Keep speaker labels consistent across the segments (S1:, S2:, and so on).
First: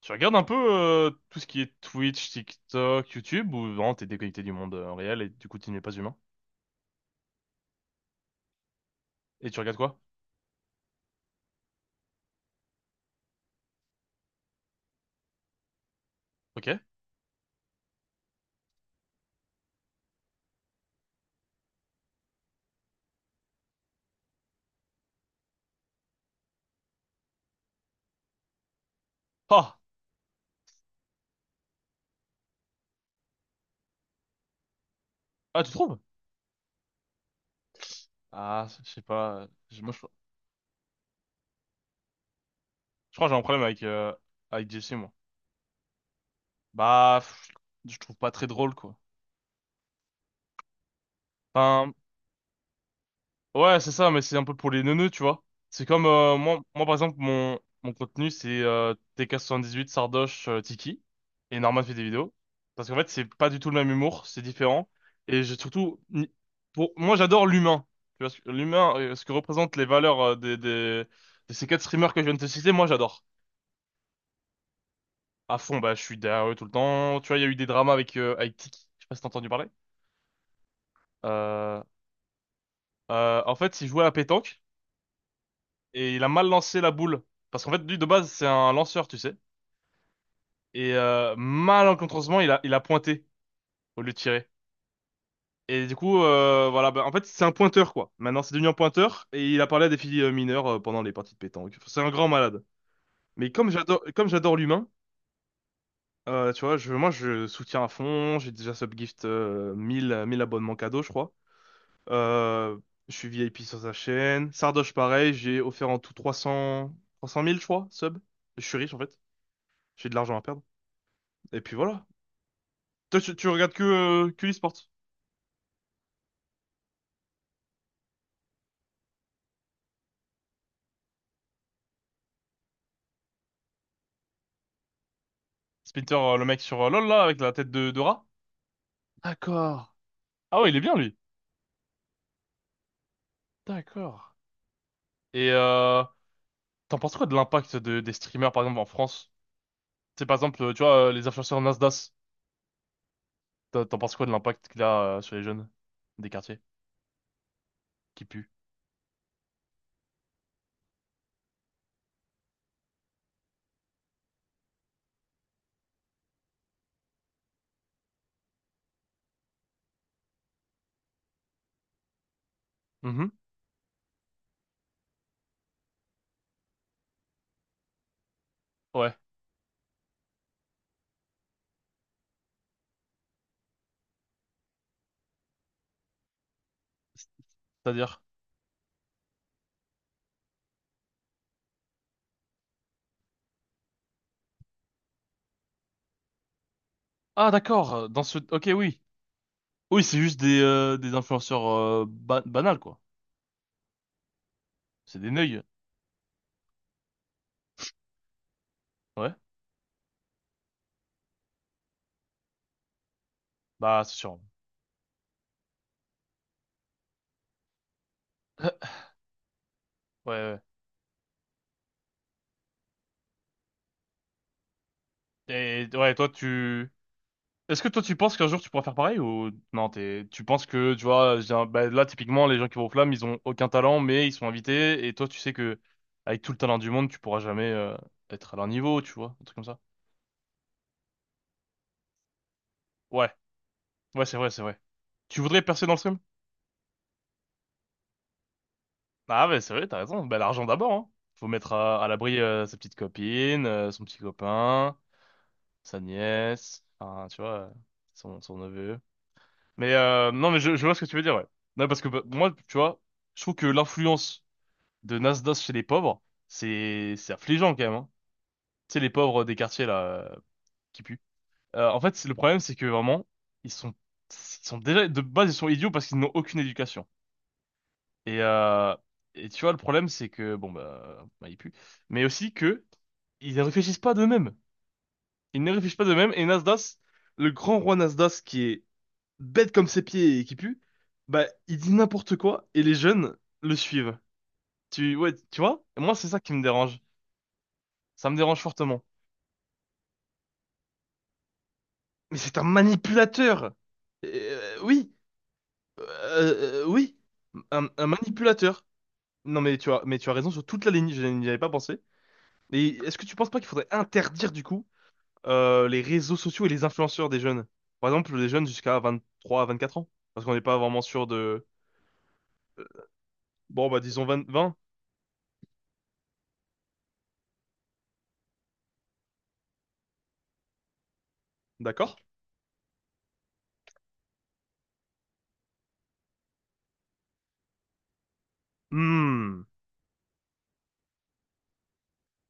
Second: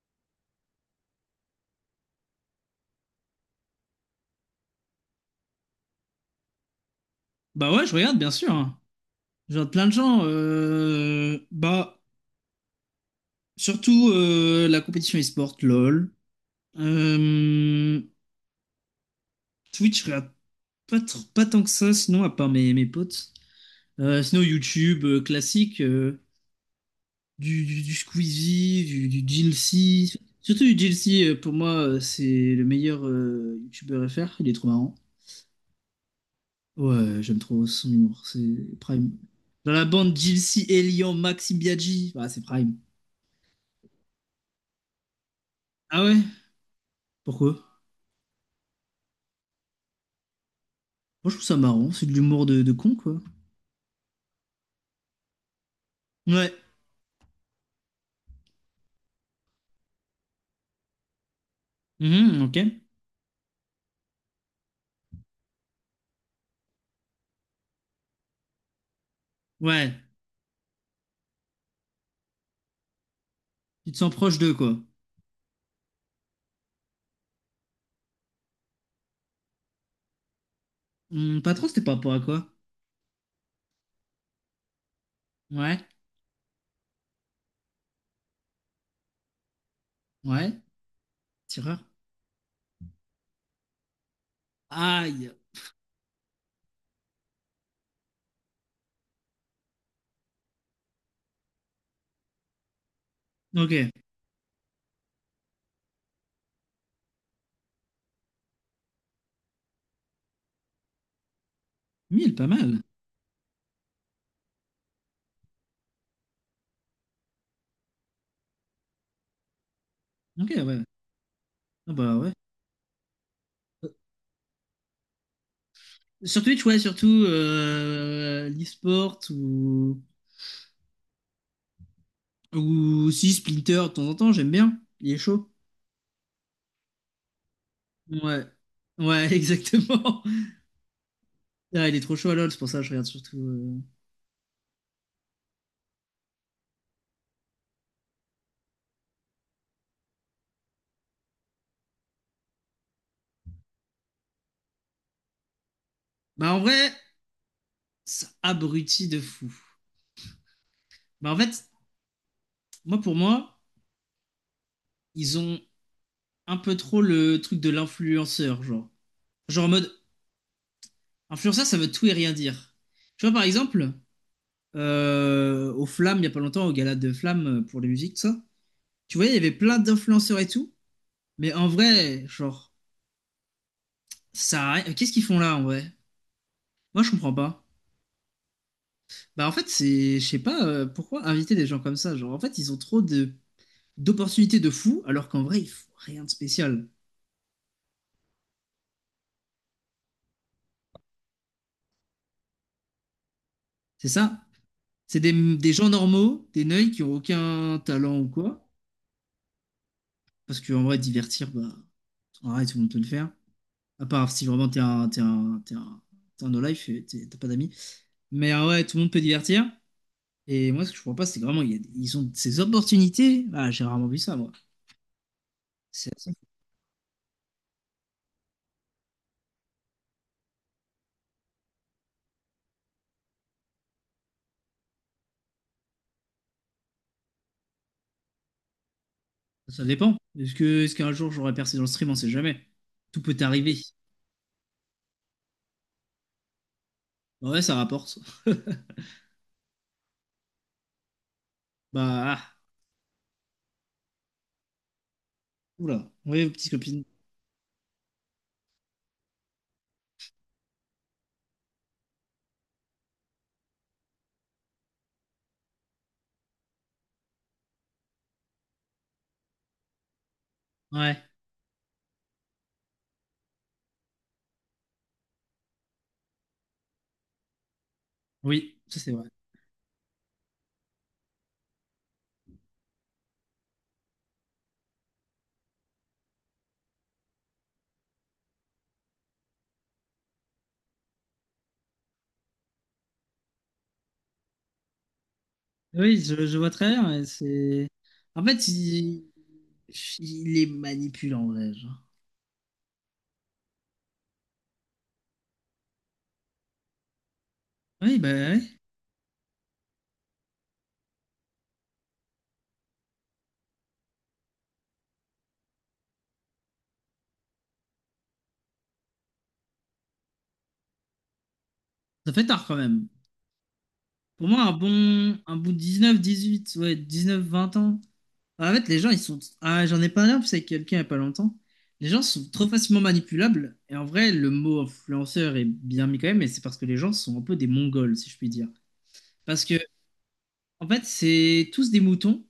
S1: Tu regardes un peu tout ce qui est Twitch, TikTok, YouTube, ou vraiment t'es déconnecté du monde réel et du coup tu n'es pas humain?
S2: Bah ouais, je regarde, bien sûr.
S1: Et
S2: Je
S1: tu
S2: regarde
S1: regardes
S2: plein de
S1: quoi?
S2: gens. Bah, surtout la compétition e-sport, LOL.
S1: Ok.
S2: Euh, Twitch, je regarde pas, pas tant que ça, sinon, à part mes potes. Sinon, YouTube classique, du Squeezie, du
S1: Ah!
S2: GLC. Surtout du GLC, pour moi, c'est le meilleur YouTuber FR. Il est trop marrant.
S1: Ah, tu trouves?
S2: Ouais, j'aime trop son humour, c'est
S1: Ah, je sais
S2: prime.
S1: pas.
S2: Dans la
S1: Moi, je
S2: bande, GLC, Elian, Maxi Biaggi. Bah, c'est prime.
S1: crois que j'ai un problème avec, avec Jesse, moi.
S2: Ah ouais?
S1: Bah, pff,
S2: Pourquoi?
S1: je trouve pas très drôle, quoi.
S2: Moi, je trouve ça marrant,
S1: Enfin,
S2: c'est de l'humour de con, quoi.
S1: ouais, c'est ça, mais c'est un peu pour les neuneux, tu vois. C'est comme,
S2: Ouais.
S1: moi, par exemple, mon contenu, c'est TK78, Sardoche, Tiki, et Norman fait des vidéos.
S2: Mhm, ok.
S1: Parce qu'en fait, c'est pas du tout le même humour, c'est différent. Et j'ai surtout, pour, moi, j'adore l'humain. Tu vois, l'humain, ce que représentent les
S2: Ouais.
S1: valeurs de ces quatre streamers que je viens de te citer, moi, j'adore.
S2: Tu te sens proche d'eux, quoi.
S1: À fond, bah, je suis derrière eux tout le temps. Tu vois, il y a eu des dramas avec, avec Tiki, je sais pas si t'as entendu parler.
S2: Hmm, pas trop, c'était
S1: Euh,
S2: par rapport à quoi?
S1: En fait, il jouait à la pétanque.
S2: Ouais.
S1: Et il a mal lancé la boule. Parce qu'en fait, lui, de base, c'est un lanceur, tu sais.
S2: Ouais.
S1: Et
S2: Tireur.
S1: malencontreusement, il a pointé au lieu de tirer.
S2: Aïe.
S1: Et du coup, voilà, bah, en fait, c'est un pointeur, quoi. Maintenant, c'est devenu un pointeur, et il a parlé à des filles mineures pendant les parties de pétanque. Enfin, c'est un grand malade. Mais
S2: Ok.
S1: comme j'adore l'humain, tu vois, moi, je soutiens à fond. J'ai déjà subgift 1000 1000 abonnements cadeaux, je crois.
S2: Mille, pas
S1: Euh,
S2: mal.
S1: je suis VIP sur sa chaîne. Sardoche, pareil, j'ai offert en tout 300 000 je crois, sub. Je suis riche, en fait. J'ai de l'argent à
S2: Ok,
S1: perdre.
S2: ouais.
S1: Et puis
S2: Ah
S1: voilà.
S2: bah ouais.
S1: Toi, tu regardes que,
S2: Euh,
S1: euh, que l'e-sport.
S2: Sur Twitch, ouais, surtout l'e-sport ou si Splinter de temps en temps, j'aime bien. Il est chaud.
S1: Splinter, le mec sur LoL, là, avec la tête de rat.
S2: Ouais. Ouais,
S1: D'accord.
S2: exactement.
S1: Ah ouais, il est bien, lui.
S2: Ah, il est trop chaud à LoL, c'est pour ça que je regarde surtout.
S1: D'accord. Et t'en penses quoi de l'impact des streamers, par exemple, en France? C'est par exemple, tu vois, les influenceurs Nasdaq. T'en penses quoi de l'impact qu'il a sur les jeunes des
S2: Bah
S1: quartiers
S2: en vrai,
S1: qui
S2: ça
S1: puent?
S2: abrutit de fou. Bah en fait, moi, pour moi, ils ont un peu trop le truc de l'influenceur, genre. Genre en mode, influenceur, ça veut tout et rien dire. Tu
S1: Mhm.
S2: vois, par exemple, aux Flammes, il y a pas longtemps, au gala de Flammes pour les musiques, tout ça.
S1: Ouais.
S2: Tu vois, il y avait plein d'influenceurs et tout. Mais en vrai, genre, ça a rien- qu'est-ce qu'ils font là, en vrai? Moi, je comprends pas.
S1: C'est-à-dire?
S2: Bah, en fait, c'est. je sais pas pourquoi inviter des gens comme ça. Genre, en fait, ils ont trop de d'opportunités de fou, alors qu'en vrai, ils font rien de spécial.
S1: Ah, d'accord. Dans ce... Ok, oui. Oui, c'est juste des influenceurs banals, quoi.
S2: C'est ça?
S1: C'est
S2: C'est
S1: des neuils.
S2: des gens normaux, des neuils qui ont aucun talent ou quoi.
S1: Ouais.
S2: Parce qu'en vrai, divertir, bah, en tout le monde peut le faire.
S1: Bah,
S2: À
S1: c'est
S2: part
S1: sûr.
S2: si vraiment t'es un no-life et t'as pas d'amis. Mais ouais, tout le monde peut divertir.
S1: Ouais,
S2: Et moi, ce que je comprends pas, c'est que vraiment, ils ont ces opportunités. Ah, j'ai rarement vu ça, moi.
S1: ouais. Et ouais, toi,
S2: Assez fou.
S1: tu... Est-ce que toi tu penses qu'un jour tu pourras faire pareil, ou non? T'es, tu penses que, tu vois, bah, là typiquement les gens qui vont aux Flammes, ils ont aucun talent mais ils sont invités, et toi tu sais que avec tout le talent du monde tu pourras jamais, être à leur niveau, tu vois, un truc comme ça.
S2: Ça dépend. Est-ce qu'un jour j'aurai percé dans le stream? On sait jamais. Tout
S1: Ouais,
S2: peut arriver.
S1: ouais, c'est vrai, c'est vrai. Tu voudrais percer dans le stream?
S2: Ouais, ça rapporte.
S1: Ah ouais, c'est vrai, t'as raison. Bah, l'argent d'abord, hein. Faut mettre
S2: Bah,
S1: à l'abri
S2: ah.
S1: sa petite copine son petit copain, sa
S2: Oula. Oui, petites
S1: nièce,
S2: copines.
S1: enfin, tu vois, son neveu. Mais non mais je vois ce que tu veux dire. Ouais. Non parce que, bah, moi tu vois, je trouve que l'influence de Nasdaq chez les pauvres, c'est affligeant quand même, hein. Tu sais, les pauvres des quartiers là, euh, qui
S2: Ouais,
S1: puent. En fait, le problème, c'est que vraiment, ils sont ils sont déjà de base, ils sont idiots parce qu'ils n'ont aucune éducation. Et
S2: oui, ça c'est vrai.
S1: tu vois, le problème, c'est que bon bah, ils puent, mais aussi que ils ne réfléchissent pas d'eux-mêmes. Ils ne réfléchissent pas d'eux-mêmes. Et Nasdaq, le grand roi Nasdaq qui est bête comme ses pieds et qui pue, bah il dit n'importe quoi et les jeunes le suivent. Tu Ouais, tu vois? Moi,
S2: Oui,
S1: c'est ça qui
S2: je
S1: me
S2: vois très
S1: dérange.
S2: bien. Ouais, c'est...
S1: Ça me
S2: En
S1: dérange
S2: fait,
S1: fortement.
S2: il est manipulant, en vrai. Genre.
S1: Mais c'est un manipulateur. Oui, oui, un
S2: Oui, bah ouais.
S1: manipulateur. Non mais tu as raison sur toute la ligne. Je n'y avais pas pensé. Et est-ce que tu penses pas qu'il faudrait interdire du coup les réseaux sociaux et les influenceurs des jeunes? Par exemple, les jeunes jusqu'à 23 à 24 ans, parce qu'on n'est pas vraiment sûr de.
S2: Ça fait tard quand même.
S1: Bon bah disons 20,
S2: Pour moi,
S1: 20,
S2: un bon dix-neuf, dix-huit, ouais, 19, 20 ans. En fait, les gens, ils sont. Ah, j'en ai parlé en plus avec quelqu'un il n'y a pas longtemps. Les
S1: d'accord?
S2: gens sont trop facilement manipulables. Et en vrai, le mot influenceur est bien mis quand même, mais c'est parce que les gens sont un peu des Mongols, si je puis dire.
S1: Hmm.
S2: Parce que, en fait, c'est tous des moutons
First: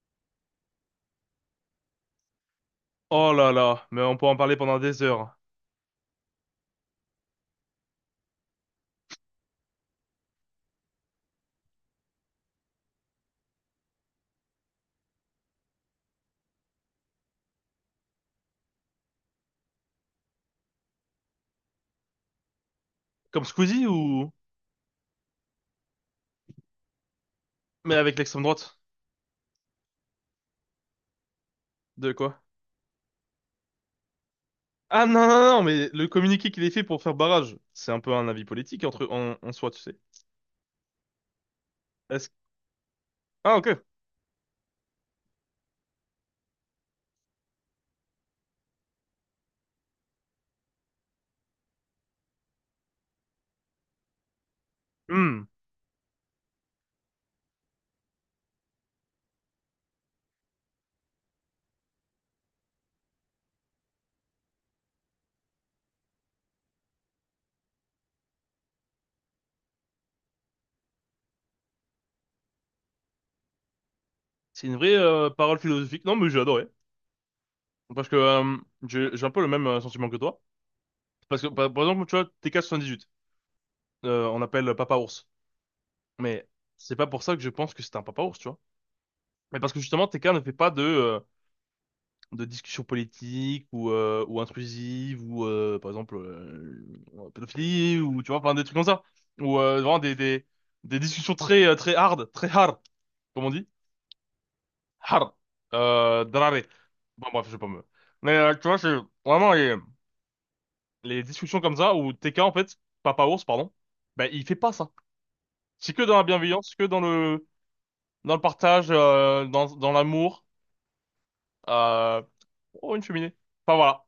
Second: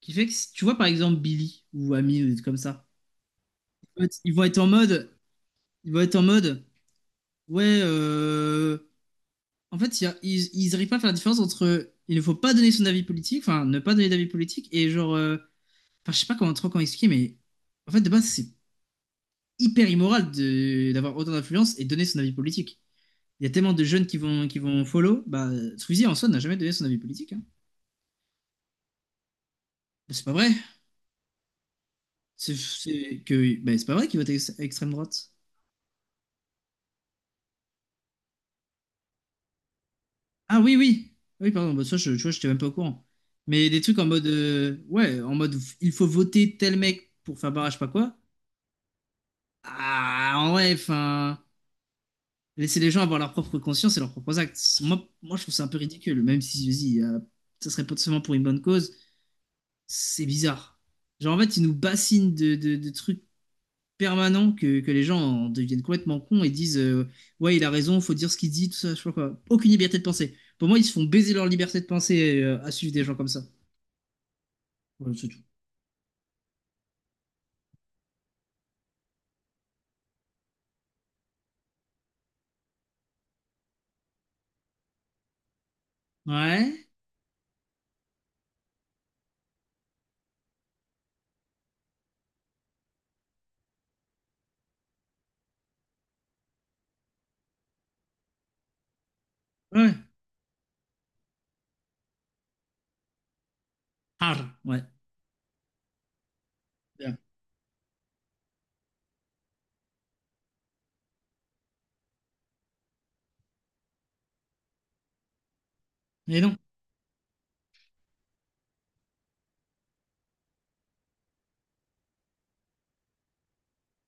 S2: qui fait que, tu vois, par exemple, Billy ou Ami, ou des trucs comme ça.
S1: Oh là là, mais
S2: En
S1: on
S2: fait,
S1: peut en parler pendant des heures.
S2: Ils vont être en mode, ouais, en fait, il y a- ils arrivent pas à faire la différence entre il ne faut pas donner son avis politique, enfin, ne pas donner d'avis politique, et genre, enfin, je sais pas comment trop comment expliquer, mais en fait, de base, c'est hyper immoral d'avoir autant d'influence et donner son avis politique. Il
S1: Comme
S2: y a tellement de
S1: Squeezie
S2: jeunes
S1: ou?
S2: qui vont follow, bah, Squeezie en soi n'a jamais donné son avis politique, hein.
S1: Mais avec l'extrême droite.
S2: Bah, c'est pas vrai.
S1: De quoi?
S2: Bah, c'est pas vrai qu'il vote extrême
S1: Ah non,
S2: droite.
S1: non, non, mais le communiqué qu'il ait fait pour faire barrage, c'est un peu un avis politique entre en soi, tu sais.
S2: Ah oui, oui. Oui, pardon, bah ça, je, tu
S1: Est-ce...
S2: vois, j'étais même pas au courant.
S1: Ah ok.
S2: Mais des trucs en mode, ouais, en mode, il faut voter tel mec pour faire barrage, pas quoi. Ah, en vrai, enfin, laisser les gens avoir leur propre conscience et leurs propres actes. Moi, moi,
S1: Hmm.
S2: je trouve ça un peu ridicule, même si, vas-y, ça serait potentiellement pour une bonne cause. C'est bizarre. Genre, en fait, ils nous bassinent de trucs permanents que les gens en deviennent complètement cons et disent, ouais, il a raison, faut dire ce qu'il dit, tout ça, je sais pas quoi. Aucune liberté de pensée. Pour moi, ils se font baiser leur liberté de pensée, à suivre des gens comme ça.
S1: C'est une vraie
S2: Ouais, c'est tout.
S1: parole philosophique. Non, mais j'ai adoré. Parce que j'ai un peu le même sentiment que toi. Parce que par exemple, tu vois, TK78, on appelle Papa Ours. Mais
S2: Ouais,
S1: c'est pas pour ça que je pense que c'est un Papa Ours, tu vois. Mais parce que justement, TK ne fait pas de discussions politiques ou intrusives ou par exemple pédophilie ou tu vois, enfin, des trucs comme ça, ou
S2: ouais,
S1: vraiment des discussions très très hard, très hard comme on dit,
S2: ah, ouais,
S1: hard drare.
S2: bien.
S1: Bon bref, je vais pas me... Mais tu vois, c'est vraiment les discussions comme ça où TK, en fait, Papa Ours, pardon, ben il fait pas ça. C'est que dans la
S2: Et non,
S1: bienveillance, que dans le partage, dans l'amour, euh... oh, une cheminée, enfin voilà,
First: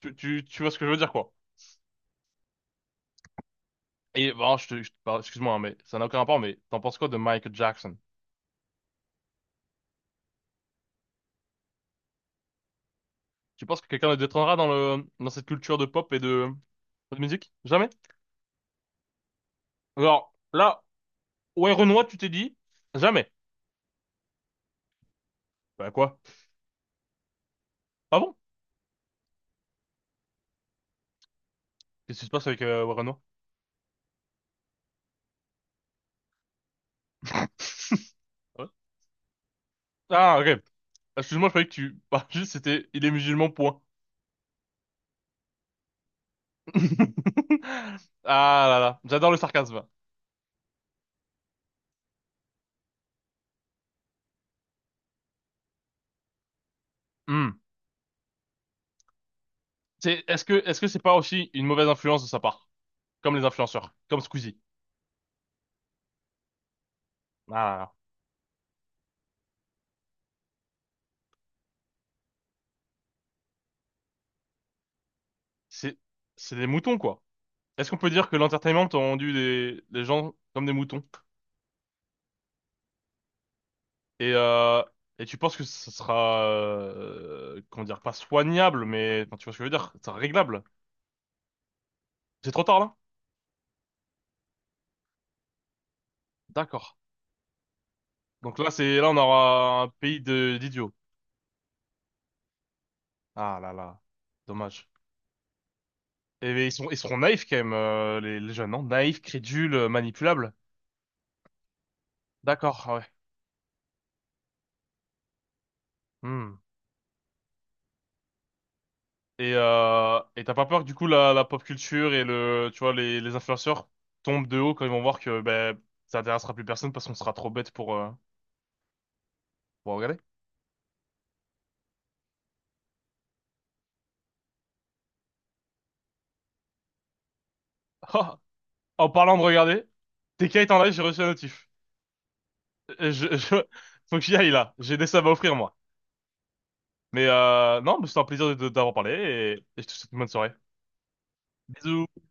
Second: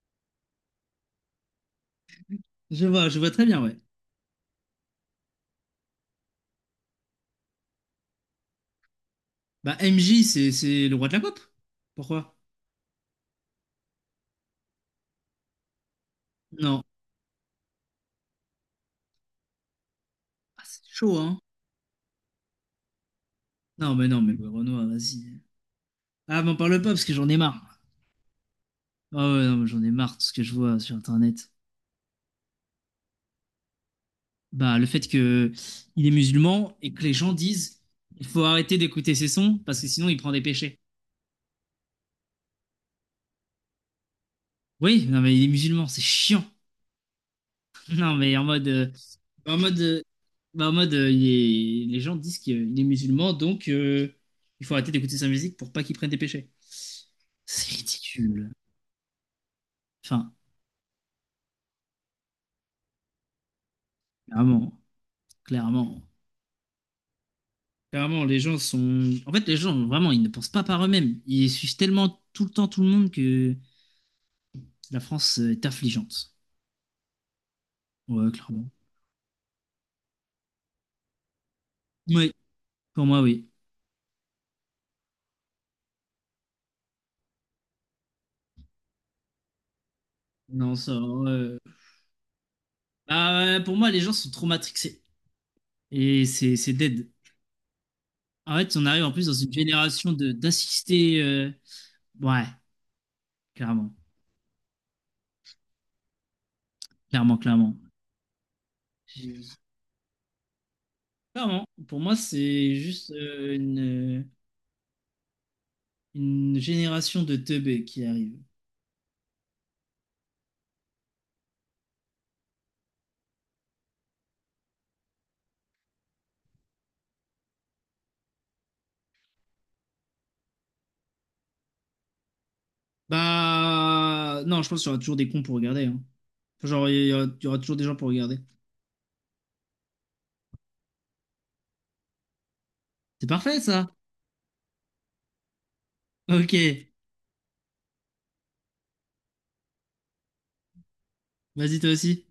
S1: tu vois ce que je veux dire, quoi.
S2: je vois très bien, ouais.
S1: Et bon, je te parle, excuse-moi, hein, mais ça n'a aucun rapport, mais t'en penses quoi de Michael Jackson?
S2: Bah, MJ, c'est le roi de la pop. Pourquoi?
S1: Tu penses que quelqu'un le détrônera dans le, dans cette culture de pop et de,
S2: Non.
S1: de musique? Jamais? Alors,
S2: Ah, c'est
S1: là,
S2: chaud, hein.
S1: Warren Watt, tu t'es dit, jamais.
S2: Non, mais non, mais ouais, Renoir, vas-y.
S1: Bah quoi?
S2: Ah, m'en parle pas parce que j'en ai marre.
S1: Ah bon?
S2: Ah ouais, non, mais j'en ai marre de ce que je vois sur Internet.
S1: Qu'est-ce qui se passe avec Warren Watt?
S2: Bah, le fait que il est musulman et que les gens disent il faut
S1: Ouais.
S2: arrêter d'écouter ses sons parce que sinon il prend
S1: Ah,
S2: des
S1: ok.
S2: péchés.
S1: Excuse-moi, je croyais que tu, bah, juste c'était, il est musulman, point.
S2: Oui, non, mais il est musulman, c'est chiant. Non, mais en
S1: Ah
S2: mode.
S1: là là, j'adore le
S2: En mode.
S1: sarcasme.
S2: Bah, en mode les gens disent qu'il est musulman, donc il faut arrêter d'écouter sa musique pour pas qu'il prenne des péchés.
S1: Hmm.
S2: C'est ridicule. Enfin,
S1: Est-ce que c'est pas aussi une mauvaise influence de sa part? Comme les influenceurs, comme Squeezie.
S2: clairement. Clairement.
S1: Ah là là.
S2: Clairement, les gens sont. En fait, les gens, vraiment, ils ne pensent pas par eux-mêmes. Ils suivent tellement tout le temps tout le monde que la France est
S1: C'est,
S2: affligeante.
S1: c'est des moutons, quoi. Est-ce qu'on peut dire
S2: Ouais,
S1: que
S2: clairement.
S1: l'entertainment a rendu des gens comme des moutons?
S2: Oui, pour moi, oui.
S1: Et, euh, et tu penses que ce sera, comment dire, pas soignable, mais enfin, tu vois ce que je veux dire, c'est réglable.
S2: Non, ça.
S1: C'est trop tard là?
S2: Bah, ouais, pour moi, les gens sont trop matrixés. Et c'est
S1: D'accord.
S2: dead. En
S1: Donc là,
S2: fait, on
S1: c'est
S2: arrive
S1: là,
S2: en
S1: on
S2: plus dans une
S1: aura un
S2: génération
S1: pays
S2: de
S1: de d'idiots.
S2: d'assister. Ouais,
S1: Ah là
S2: clairement,
S1: là, dommage. Et mais ils seront
S2: clairement,
S1: naïfs quand même,
S2: clairement.
S1: les jeunes, non? Naïfs,
S2: J'ai-
S1: crédules, manipulables.
S2: Clairement, pour moi, c'est
S1: D'accord, ah ouais.
S2: juste une
S1: Hmm.
S2: génération de teubés qui arrive.
S1: Et t'as pas peur que du coup la pop culture et le tu vois les influenceurs tombent de haut quand ils vont voir que ben ça intéressera plus personne parce qu'on sera trop bête pour regarder.
S2: Bah, non, je pense qu'il y aura toujours des cons pour regarder. Hein. Genre, il y aura toujours des gens pour
S1: Ah,
S2: regarder.
S1: en parlant de regarder, TK est en live, j'ai reçu un notif. Euh, Je,
S2: C'est
S1: je-
S2: parfait, ça.
S1: Faut que j'y aille là, j'ai des subs à offrir moi.
S2: Ok,
S1: Mais non, mais c'était un plaisir de t'avoir parlé et je te souhaite une bonne soirée.
S2: vas-y, toi
S1: Bisous.
S2: aussi.